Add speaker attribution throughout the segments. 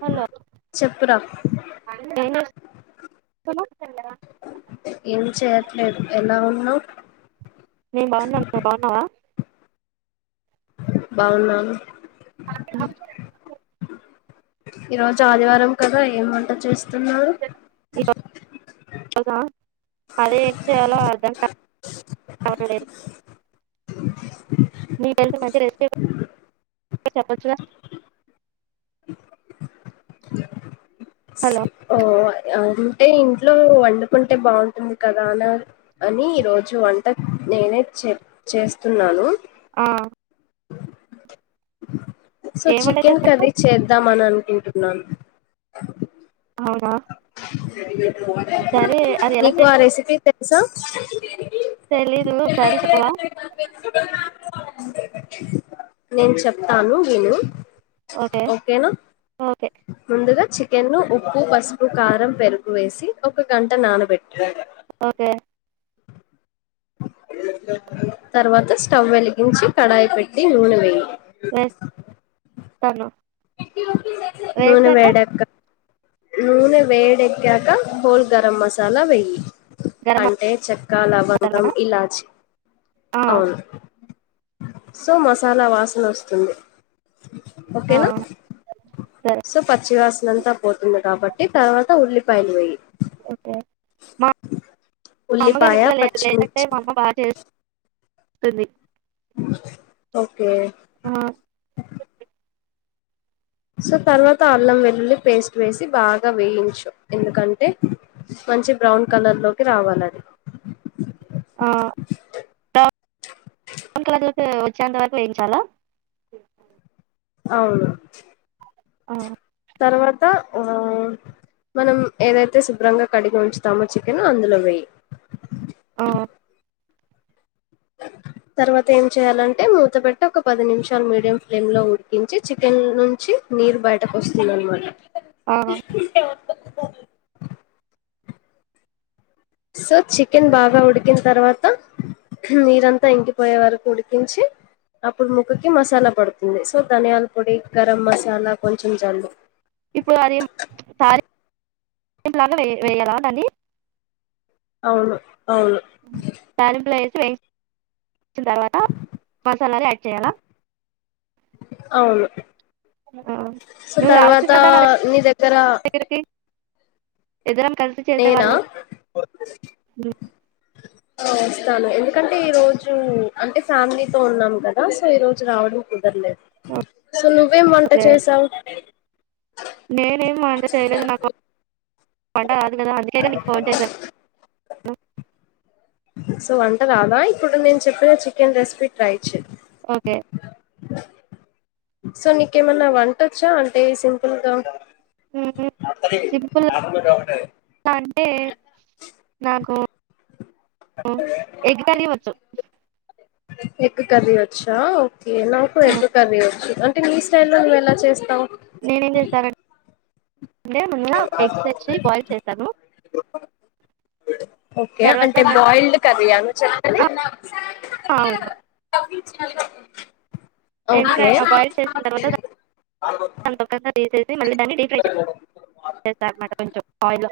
Speaker 1: Hello.
Speaker 2: చెప్పురా
Speaker 1: అది కూడా నేనే.
Speaker 2: ఏం చేయట్లేదు ఎలా ఉన్నవ్.
Speaker 1: నేను బాగున్నాను నువ్వు బాగున్నవా.
Speaker 2: బావున్నాను. ఈ రోజు ఆదివారం కదా ఏం వంట చేస్తున్నావ్.
Speaker 1: ఆహ్ అదే ఏం చేయాలో అర్దం కావట్లేదు. మీరు వెళ్తే [unintelligible] చెప్పొచ్చు కదా.
Speaker 2: ఓ అది. అంటే ఇంట్లో వండుకుంటే బాగుంటుంది కదా అని అని ఈ రోజు వంట నేనే చే. చెప్ చేస్తున్నాను.
Speaker 1: ఆహ్.
Speaker 2: సో
Speaker 1: ఏం వంట
Speaker 2: చికెన్
Speaker 1: చేస్తున్నావ్
Speaker 2: కర్రీ చేద్దాంమని అనుకు. కుంటున్నాను.
Speaker 1: అవునా. సరే అది ఎలా
Speaker 2: నీకు ఆ
Speaker 1: చేయాలో
Speaker 2: రెసిపీ తెలుసా.
Speaker 1: తెలీదు ఒసారి చెప్పవా.
Speaker 2: నేను చెప్తాను విను.
Speaker 1: ఓకే
Speaker 2: ఓకేనా
Speaker 1: ఓకే
Speaker 2: ముందుగా చికెన్ ను ఉప్పు పసుపు. కారం పెరుగు వేసి ఒక గంట నానబెట్టుకోవాలి.
Speaker 1: ఓకే.
Speaker 2: తర్వాత స్టవ్ వెలిగించి కడాయి పెట్టి నూనె వేయి.
Speaker 1: Wait hello.
Speaker 2: నూనె వేడక్క. నూనె వేడెక్కాక హోల్ గరం మసాలా వెయ్యి
Speaker 1: గరం
Speaker 2: అంటే చెక్క లవంగం
Speaker 1: మసాలానా
Speaker 2: ఇలాచి
Speaker 1: ఆ
Speaker 2: అవును సో మసాలా వాసన వస్తుంది
Speaker 1: ఆ
Speaker 2: ఓకేనా
Speaker 1: సరే
Speaker 2: సో పచ్చివాసన అంతా పోతుంది కాబట్టి తర్వాత ఉల్లిపాయలు వేయి
Speaker 1: ఓకే మా మా అమ్మగారు
Speaker 2: ఉల్లిపాయ
Speaker 1: ఇంట్లో లే లేదంటే
Speaker 2: పచ్చిమిర్చి
Speaker 1: మా అమ్మ బాగ్ చెస్. అది.
Speaker 2: ఓకే.
Speaker 1: ఆ
Speaker 2: సొ తర్వాత అల్లం వెల్లుల్లి పేస్ట్ వేసి బాగా వేయించు ఎందుకంటే. మంచి బ్రౌన్ కలర్ లొకి రావాలది
Speaker 1: ఆ బ్రౌన్ కలర్ లొకి వొచ్చేంత వరకు వేయించాలా
Speaker 2: అవును
Speaker 1: ఆ
Speaker 2: తర్వాత ఆ మనం ఏదైతే శుభ్రంగా కడిగి ఉంచుతామో చికెను అందులో వేయి
Speaker 1: ఆహ్
Speaker 2: తర్వాత ఏం చేయ్యాలంటే మూత పెట్టి ఒక పది నిమిషాలు మీడియం ఫ్లేమ్ లొ ఉడికించి చికెన్ నుంచి నీరు బయటకోస్తుందనమాట
Speaker 1: ఆహ్
Speaker 2: సో చికెన్ బాగా ఉడికిన తర్వాత నీరంతా ఇంకిపోయేవరకు ఉడికించి అప్పుడు ముక్కకి మసాలా పడుతుంది సో ధనియాల పొడి గరం మసాలా కొంచెం జల్లు
Speaker 1: ఇప్పుడు అది తాళింప్ లాగా వేయాలా దాన్ని
Speaker 2: అవును అవును
Speaker 1: తాళింప్ల యేస్ [inaudible] సిన తర్వాత మసాలాలు యాడ్ చేయాలా
Speaker 2: అవును
Speaker 1: ఆ
Speaker 2: సొ
Speaker 1: నువ్వు రావచ్చు
Speaker 2: తర్వాత
Speaker 1: కదా నా
Speaker 2: నీ దగ్గర
Speaker 1: ఇదరం కలిసి చేసే
Speaker 2: నేనా
Speaker 1: వాళ్ళం
Speaker 2: అహ్ ఒస్తాను ఎందుకంటే ఈ రోజు అంటే ఫ్యామిలీతో ఉన్నాం కదా సో ఈ రోజు రావడం కుదర్లేదు సొ నువ్వేం వంట
Speaker 1: ఓకే
Speaker 2: చేసావ్
Speaker 1: నేనేం వంట చెయలేదు నాకు వ వంట రాదు గదా అందుకే గా నీకు ఫోన్ చేశాను
Speaker 2: సొ వంట రాదా ఇప్పుడు నేను చెప్పిన chicken recipe try
Speaker 1: okay
Speaker 2: so నీకేమన్న వంటొచ్చా అంటే సింపుల్గా
Speaker 1: సింపుల్గా అంటే నాకు ఎగ్ కర్రీ వచ్చు
Speaker 2: ఎగ్ కర్రి వచ్చా ఓకే నాకు
Speaker 1: ఆ,
Speaker 2: ఎగ్ కర్రి వచ్చు నీ స్టైల్ లొ నువెలా చేస్తావ్
Speaker 1: అంటే ముందుగా ఎగ్స్ తెచ్చి బాయిల్ చేశాను
Speaker 2: ఓకే అంటే బాయిల్డ్ కర్రీయా నువ్ చెప్పేది
Speaker 1: అవునవును ఎందుకం
Speaker 2: ఓకే
Speaker 1: ఆ బాయిల్ చేసిన తర్వాత [inaudible] సి మళ్ళీ దాన్ని డీఫ్రై చె చేస్తాన్మాట కొంచం ఆయిల్లో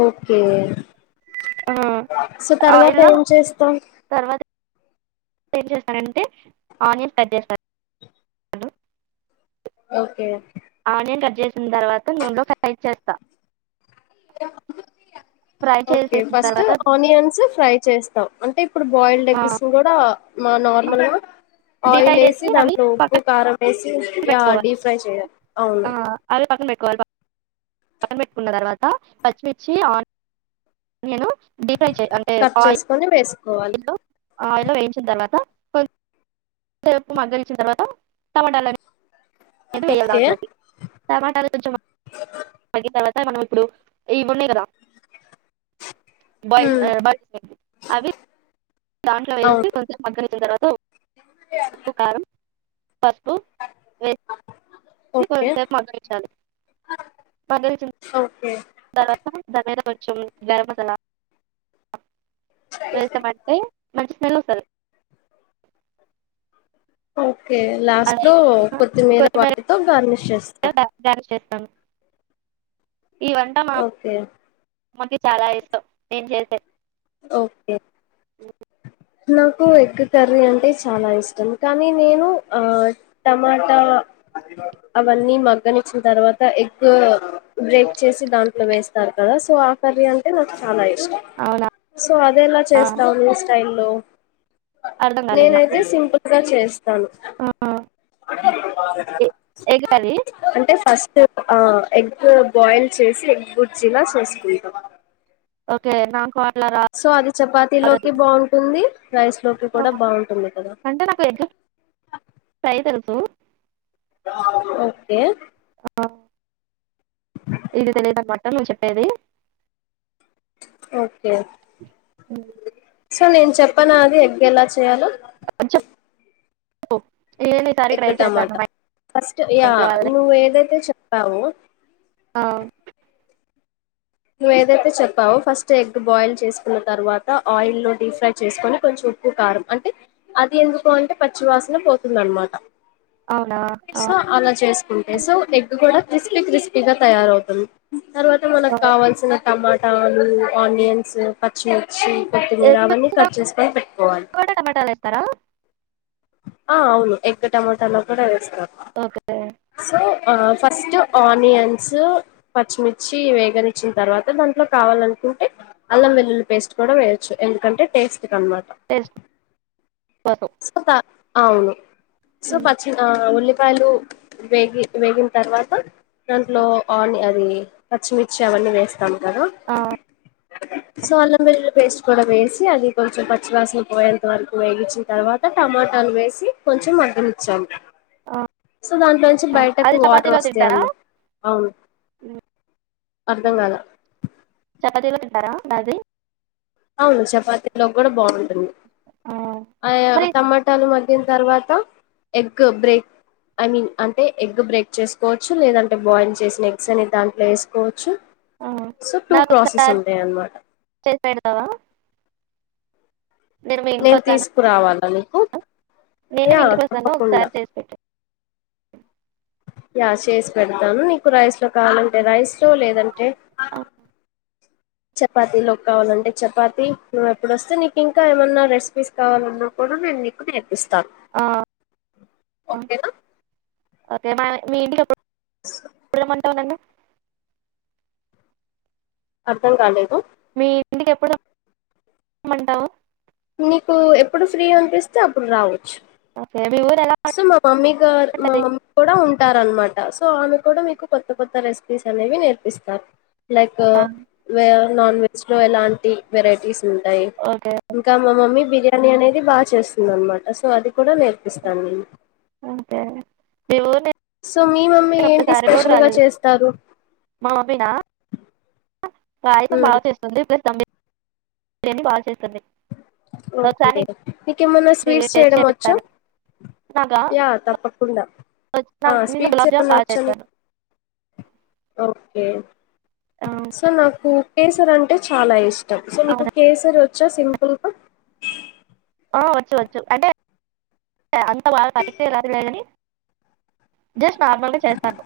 Speaker 2: ఓకే
Speaker 1: ఆ
Speaker 2: సొ తర్వాత ఏం చేస్తాం.
Speaker 1: ఏ చేస్తానంటే ఆనియన్ కట్ చేస్తాను.
Speaker 2: ఓకే
Speaker 1: చేసిన్ తర్వాత నున్లో ఫ్రై చేస్తా. ఫ్రై
Speaker 2: ఓకే
Speaker 1: చేసేసిన
Speaker 2: ఫస్ట్
Speaker 1: తర్వాత
Speaker 2: ఆనియన్స్ ఫ్రై చేస్తాం అంటే ఇప్పుడు బాయిల్డ్
Speaker 1: ఆ
Speaker 2: ఎగ్స్ కూడా మా నార్మల్గా
Speaker 1: డీప్ ఫ్రై
Speaker 2: ఆయిల్ ఏసి
Speaker 1: చేసి అవి
Speaker 2: దాంట్లో ఉప్పు
Speaker 1: పక్కన
Speaker 2: కారం ఏసి య
Speaker 1: పెట్టుకోవాలి
Speaker 2: డీప్ ఫ్రై చేయల్ అవును
Speaker 1: ఆ అవి పక్కన పెట్టుకున్న తర్వాత పచ్చమిర్చి ఆనియను డీప్ ఫ్రై చెయ్ అంటే
Speaker 2: కట్
Speaker 1: ఆయిల్
Speaker 2: చేసుకొని వేసుకోవాలి
Speaker 1: ఆయిల్లో ఆయిల్లో ఏంచిన్ తర్వాత కొ కొద్దిసేపు మగ్గనిచ్చిన్ తర్వాత టమాటాల నేవి వేయాల్
Speaker 2: ఓకే
Speaker 1: దాంట్లోకి టమాటాలు కొంచం మగ్గిన్ తర్వాత మనం ఇప్పుడు ఇవ్వునై కదా బాయిల్
Speaker 2: హ్మ్
Speaker 1: ఆ బాల్ అవి దాంట్లో వేసి
Speaker 2: అవును
Speaker 1: కొంచం మగ్గనించిన్ తర్వాత ఉప్పు, కారం, పసుపు వే సి కొంచం
Speaker 2: ఓకే
Speaker 1: సేపు మగ్గించాలి. మగ్గనిం
Speaker 2: ఓకే
Speaker 1: తర్వాత దాన్ మీద కొంచెం గరం మసాలా వేసాం అంటే మంచి స్మెల్ ఒస్తది.
Speaker 2: ఓకే
Speaker 1: అలా
Speaker 2: లాస్ట్లో కొత్తిమీర వాటితో గార్నిష్ చేస్తార్
Speaker 1: గార్నిష్ చేస్తాను ఈ వంట మా
Speaker 2: ఓకే
Speaker 1: మన్కి చాలా ఇష్టం నేన్ చేసే
Speaker 2: ఓకే. నాకు ఎగ్ కర్రీ అంటే చాలా ఇష్టం కానీ నేను ఆ టమాటా అవన్నీ మగ్గనిచ్చిన్ తర్వాత ఎగ్ బ్రేక్ చేసి దాంట్లో వేస్తార్ కదా సో ఆ కర్రీ అంటే నాక్ చాలా ఇష్టం
Speaker 1: అవునా
Speaker 2: సో అదేలా చేస్తావ్ నీ స్టైల్లో
Speaker 1: అర్థం కాలేదు నాకు
Speaker 2: నేనైతే సింపుల్గా చేస్తాను.
Speaker 1: ఆ ఎ- ఎగ్ కర్రీ
Speaker 2: అంటే ఫస్ట్ ఆ ఎగ్ బాయిల్ చేసి ఎగ్ బుర్జీగా చేస్కుంట
Speaker 1: ఓకే నాకు అం
Speaker 2: సో అది చపాతీలోకి బావుంటుంది. రైస్లోకి కూడా బావుంటుంది కదా
Speaker 1: అంటే నాకు ఎగ్ ఫ్రై తెలుసు
Speaker 2: ఓకే.
Speaker 1: ఆ ఇది తెలిదనన్మాట నువ్ చెప్పేది.
Speaker 2: ఓకేే.
Speaker 1: ఊమ్
Speaker 2: సో నేన్ చెప్పనా అది ఎగ్ ఎలా చేయాలో
Speaker 1: ఒ
Speaker 2: పెద్ద టమాట ఫస్ట్ యా
Speaker 1: ఇంట్లో వాళ్ళని
Speaker 2: నువ్వ ఏదైతే చెప్పావో
Speaker 1: ఆ
Speaker 2: నువ్ ఏదైతే చెప్పావో ఫస్ట్ ఎగ్ బాయిల్ చేస్కున్న తర్వాత ఆయిల్లో డీ ఫ్రై చేస్కొని కొంచెం ఉప్పు, కారం అంటే అది ఎందుకు అంటే పచ్చివాసన పోతుందన్మాట.
Speaker 1: అవునా
Speaker 2: ఇట్
Speaker 1: ఆ
Speaker 2: సో అలా చేస్ కుంటే సో ఎగ్ కూడా క్రిస్పీ క్రిస్పీగా తయారవుతుంది. తర్వాత మనక్
Speaker 1: ఆ
Speaker 2: కావాల్సిన టమాటాలు, ఆనియన్స్, పచ్చిమిర్చి కొత్తిమీరా అవ్వని
Speaker 1: ఎగ్గుచ్చినా
Speaker 2: కట్ చేస్కొని పెట్టుకోవాలి.
Speaker 1: కూడా టమాటాలు వేస్తారా
Speaker 2: ఆ అవును ఎగ్ టమటాలో కూడా వేస్తాం.
Speaker 1: ఓకే
Speaker 2: అ ఆ ఫస్ట్ ఆనియన్స్, పచ్చిమిర్చి వేగనిచ్చిన తర్వాత దాంట్లో కావల్ అన్కుంటే అల్లం వెల్లుల్లి పేస్ట్ కూడా వేయొచ్చు. ఎందుకంటే టేస్ట్ కన్బాట
Speaker 1: బను
Speaker 2: అవును సో పచ్చిన ఉల్లిపాయలు వేగి వేగిన్తర్వాత దాంట్లో ఆని అది పచ్చిమిర్చి అవన్నీ వేస్ [inaudible]
Speaker 1: ఆ
Speaker 2: సో అల్లం, వెల్లుల్లి పేస్ట్ కూడా వేసి అది కొంచెం పచ్చివాసన పోయేంత వరకు వేగిచ్చి తర్వాత టమాటాలు వేసి కొంచెం మగ్గనిచ్చాము.
Speaker 1: ఆ
Speaker 2: సో దాంట్లో నుంచి
Speaker 1: ఆ.
Speaker 2: బయటకు
Speaker 1: అది
Speaker 2: వాటర్
Speaker 1: చపాతీలో తింటారా
Speaker 2: వస్తాయన్మట అవును అర్ధం కాల
Speaker 1: చపాతిలు తింటారా రాత్రి?
Speaker 2: అవును చపాతీలో కూడా బావుంటుంది
Speaker 1: ఆ
Speaker 2: ఆయో
Speaker 1: మరి
Speaker 2: టమాటాలు మరి దీని తర్వాత ఎగ్ బ్రేక్ ఐ మీన్ అంటే ఎగ్ బ్రేక్ చేసుకోచ్చు. లేదంటే బాయిల్ చేసిన ఎగ్స్ అన్ని దాంట్లో వేసుకోవచ్చు.
Speaker 1: ఆ
Speaker 2: సో టూ
Speaker 1: నాకు
Speaker 2: ప్రొసెస్
Speaker 1: ఒకసారి
Speaker 2: ఉంటాయన్మాట.
Speaker 1: చేసి పెడతావా మీ ఇంటికి
Speaker 2: నేను
Speaker 1: వస్తాను
Speaker 2: తీసుకురావాలా నీకు
Speaker 1: నేను
Speaker 2: యా
Speaker 1: మీ ఇంటికి వస్తాను
Speaker 2: తప్పకుండా
Speaker 1: ఒకసారి చేసి పెట్టు
Speaker 2: యా చేసి పెడతాను. నీకు రైస్ లో కావాలంటే రైస్ లో లేదంటే
Speaker 1: అ
Speaker 2: చపాతిలోకి కావాలంటే చపాతి నువ్వు ఎప్పుడు వస్తే నీకు ఇంకా ఏమైన్నా రెస్పీస్ కావాలన్నాప్పుడు నేను మీకు నేర్పిస్తాను
Speaker 1: ఆ,
Speaker 2: ఓకేనా
Speaker 1: ఓకే మా మీ ఇంటికి ఎప్పుడు రమ్మంటావు నన్ను?
Speaker 2: అర్థం కాలేదు
Speaker 1: మీ ఇంటికి ఎప్పుడు రమ్మంటావు?
Speaker 2: నీకు ఎప్పుడు ఫ్రీ అనిపిస్తే అప్పుడు రావచ్చు.
Speaker 1: ఓకే మీ ఊరు ఎలా
Speaker 2: సో మా మమ్మీ గార్ మా
Speaker 1: ఉంటది
Speaker 2: మమ్మీ కూడా ఉంటారన్మాట. సో ఆమె కూడా మీకు కొత్త కొత్త రెస్పీస్ అనేవి నేర్పిస్తారు లైకు
Speaker 1: ఆ
Speaker 2: వే నాన్ వెజ్ లో ఎలాంటి వెరైటీస్ ఉంటాయి.
Speaker 1: ఓకే
Speaker 2: ఇంకా మా మమ్మీవి బిర్యానీ అనేది బాగా చేస్తుంది అనమాట సో అది కూడా నేర్పిస్తాను నేను.
Speaker 1: అదే దేవు నేను
Speaker 2: సో మీ మమ్మీ ఏంటి
Speaker 1: ఒక్కసారి కూడా
Speaker 2: స్పెషల్గా
Speaker 1: రాలేదు
Speaker 2: చేస్తారు?
Speaker 1: మా మమ్మీనా పాయసం
Speaker 2: మ్మ్.
Speaker 1: బాగా చేస్తుంది. ప్లెస్ దంబిర్యానీ బాగా చేస్తుంది.
Speaker 2: ఓకే
Speaker 1: ఒకసారి
Speaker 2: నీకేమన్న
Speaker 1: నీకు
Speaker 2: స్వీట్స్
Speaker 1: టేస్ట్
Speaker 2: చేయడం వచ్చా?
Speaker 1: చేపిస్తాను నాకా
Speaker 2: యా తప్పకుండా ఆ
Speaker 1: నేను
Speaker 2: స్వీట్స్
Speaker 1: గులాబ్ జామ్
Speaker 2: ఏమన్నా
Speaker 1: బాగా
Speaker 2: వచ్ఛా
Speaker 1: చేస్తాను
Speaker 2: నీకు? ఓకే
Speaker 1: ఆ
Speaker 2: సో నాకు కేసర్ అంటే చాలా ఇష్టం. సో నీకు
Speaker 1: అవునా
Speaker 2: కేసరి వచ్చా సింపుల్గ?
Speaker 1: ఆ వచ్చు వచ్చు అంటే అంత బాగా పర్ఫెక్ట్ గ రాదు లేగాని జస్ట్ నార్మల్గా చేస్తాను.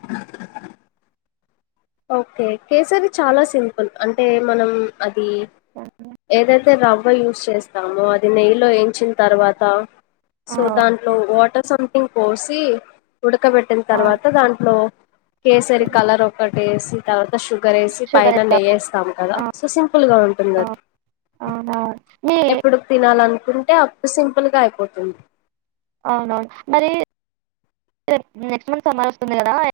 Speaker 2: ఓకే కేసరి చాలా సింపుల్ అంటే మనం అది ఏదైతే ర వ్వ యూస్ చేస్తాము. అది నెయ్యిలో ఎంచిన్ తర్వాత
Speaker 1: ఆ
Speaker 2: సో దాంట్లో వాటర్ సంథింగ్ పోసి ఉడకబెట్టిన
Speaker 1: ఆ
Speaker 2: తర్వాత దాంట్లో కేసరి కలర్ ఒ కటి వేసి తర్వాత షుగర్ ఏసి
Speaker 1: షుగర్
Speaker 2: పైన నెయ్యి
Speaker 1: ఏస్తాము
Speaker 2: వేస్తాం కద.
Speaker 1: ఆ
Speaker 2: సుసాం ఫుల్ గా ఉంటుంది
Speaker 1: ఆ
Speaker 2: అది
Speaker 1: అవునా మీ
Speaker 2: ఎప్పుడు తినాలన్ కుంటే అప్పుడు సింపుల్గా అయిపోతుంది.
Speaker 1: అవునవును మరి [inaudible] నెక్స్ట్ మంత్ సమ్మర్ వస్తుంది కదా. ఎ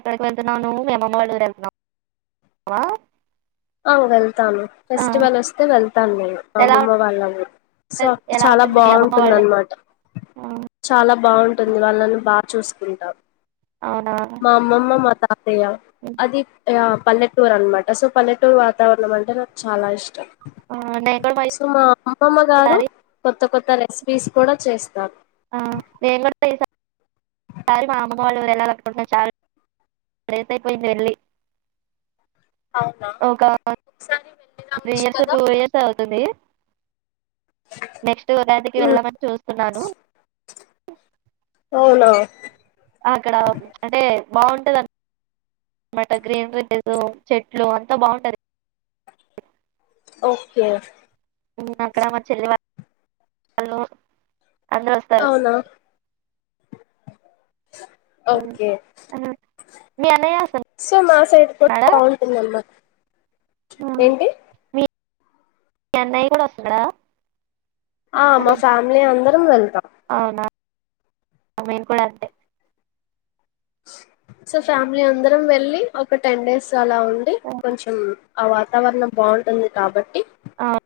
Speaker 1: ఎక్కడికి వెళ్తున్నావు నువ్వు మీ అమమ్మ వాళ్ళ ఊరు వెళ్తున్నా వా?
Speaker 2: ఆ వెళ్తాను ఫెస్టివల్ వస్తే వెళ్తాను నేను మా
Speaker 1: ఎలా
Speaker 2: అమ్మమ్మ వాళ్ళ ఊరికి. సో అప్పుడు
Speaker 1: ఎలా
Speaker 2: చాలా
Speaker 1: ఉంటుంది మీ అమ్మమ్మ
Speaker 2: బావుంటుంది
Speaker 1: వాళ్ళది
Speaker 2: అన్మాట చాలా బావుంటుంది వాళ్ళని బాగా చూసుకుంటాం.
Speaker 1: అవునా
Speaker 2: మా అమ్మమ్మ మాతా తయ్య అది ఆ పల్లెటూర్ అన్మాట సో పల్లె టురు వాతావరణం అంటే నాకు చాలా ఇష్టం.
Speaker 1: నేను కూడా మరి
Speaker 2: సో మా అమ్మమ్మ గారు కొ
Speaker 1: ఈసారి
Speaker 2: కొత్త కొత్త రెస్పీస్ కూడా చేస్.
Speaker 1: ఆహ్ నేను కూడ ఈ సారి సారి మా అమ్మమ్మ వాళ్ళూరు ఎల్లాలనుకుంటున్న చాలా. డేస్ అయిపోయింది వెళ్లి. ఒక
Speaker 2: ఒకసారి వెళ్ళి
Speaker 1: త్రీ
Speaker 2: రావచ్చు
Speaker 1: ఇయర్స్,
Speaker 2: కదా
Speaker 1: టు ఇయర్స్ అవుతది. నెక్స్ట్ ఉగాదికి
Speaker 2: ఉమ్,
Speaker 1: వెళ్ళదమని చూస్తున్నాను.
Speaker 2: అవున
Speaker 1: అక్కడ అంటే బాగుంటదన్. నా మాట గ్రీన్ కలర్ చెట్లు అంతా బాగుంటది.
Speaker 2: ఓకే.
Speaker 1: అక్కడ మా చెల్లి వాళ్ళు ఉండ్రు.
Speaker 2: అవునా.
Speaker 1: ఉమ్,
Speaker 2: ఓకే.
Speaker 1: ఉమ్. మీ అన్నయ్య.
Speaker 2: సో మా సైడ్ కూడా
Speaker 1: వస్తున్నాడా
Speaker 2: బాగుంటుందమ్మా.
Speaker 1: ఉమ్ మీ మీ అన్నయ్య కూడా వస్తాడా.
Speaker 2: ఆహ్ మా ఫ్యామిలీ అందరం వెళ్తామ్.
Speaker 1: అవునా మేము కూడా అంతే.
Speaker 2: సో ఫ్యామిలీ అందరం వెళ్ళి ఒక టెన్ డేస్ అలా ఉండి కొంచెం. ఆ వాతవరణం బాగుంటుంది కాబట్. ట్టి
Speaker 1: అవును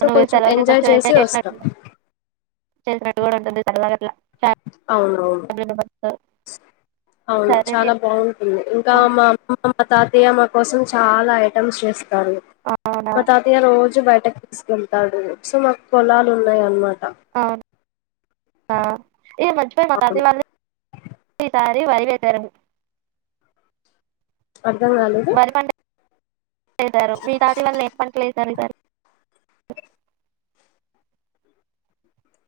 Speaker 2: సో
Speaker 1: నువ్వు
Speaker 2: కొంచం ఎంజాయ్ చేసి వస్తాం.
Speaker 1: చుసినట్టు కూడా ఉంటుంది చల్లాగాలి అట్లా.
Speaker 2: అవునవును.
Speaker 1: ఫ్యామిలీ మెంబర్స్ తో
Speaker 2: అవును
Speaker 1: సరే
Speaker 2: చాలా
Speaker 1: నేను
Speaker 2: బాగుంటుంది ఇంకా మా అమ్మమ్మ. మా తాతయ్య మా కోసం చాలా ఐటమ్స్ చేస్తారు
Speaker 1: అవునా
Speaker 2: మా తాతయ్య రోజు. బయటకు తీసుకెళ్తాడు సో మాకు పోలాలు ఉన్నాయి అన్నమాట.
Speaker 1: అవును ఉమ్ ఈ మధ్య మా
Speaker 2: అవును
Speaker 1: తతాయ్య వాళ్ళు ఈసారి వరి. చేశారు అండి.
Speaker 2: అర్ధం కాలేదు.
Speaker 1: చేసారు మీ తాతయ్య వాళ్ళ ఎం పని చేస్తుంటారు.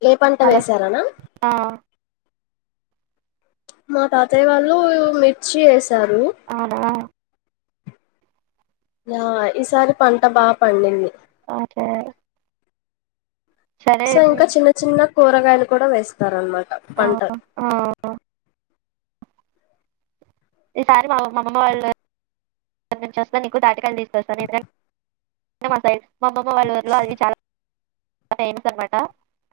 Speaker 2: ఏ పంట
Speaker 1: హలో
Speaker 2: వేశారనా.
Speaker 1: ఆ,
Speaker 2: మా తాతయ్య వాళ్ళు మిర్చి వేసారు.
Speaker 1: అవునా
Speaker 2: ఆహ్ ఈసారి పంట బాగా పండింది.
Speaker 1: ఓకే. సరే
Speaker 2: సో ఇంకా చిన్న చిన్న కూరగాయలు కూడా వేస్తారనమాట
Speaker 1: ఆ,
Speaker 2: పంటలు.
Speaker 1: ఆ. ఈసారి మా అమ్మమ్మ వాళ్ల ఉర్ నుంచి వస్తే నీకు తాటికల్లు తీసుకొస్తాను ఇద్దర్. మా సైడ్. మా అమ్మమ్మ వాళ్ళ ఊరిలో అవి చాలా ఫేమస్ అనమాట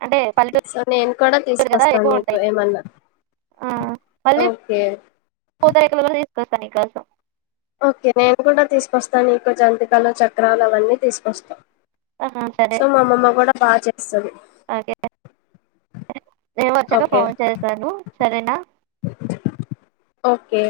Speaker 1: అంటే పల్లెటూరు.
Speaker 2: సో నేను కూడా
Speaker 1: కదా
Speaker 2: తీసుకొస్తాను
Speaker 1: ఎక్కువ
Speaker 2: నీకు
Speaker 1: ఉంటాయి
Speaker 2: ఏమన్నా
Speaker 1: ఆ, మళ్ళీ
Speaker 2: ఓకే.
Speaker 1: పూతరేకులు కూడా తీసుకొస్తా నీ కోసం.
Speaker 2: ఓకే నేను కూడా తీసుకొస్తాను నీకు జంతికలు చక్రలు అవన్నీ తీసుకొస్తా.
Speaker 1: ఆహా సరే
Speaker 2: సో మా అమ్మమ్మ కూడా బాగా చేస్తది.
Speaker 1: ఓకే నేను వచ్చాక కాల్ చేస్తాను సరేనా.
Speaker 2: ఓకే.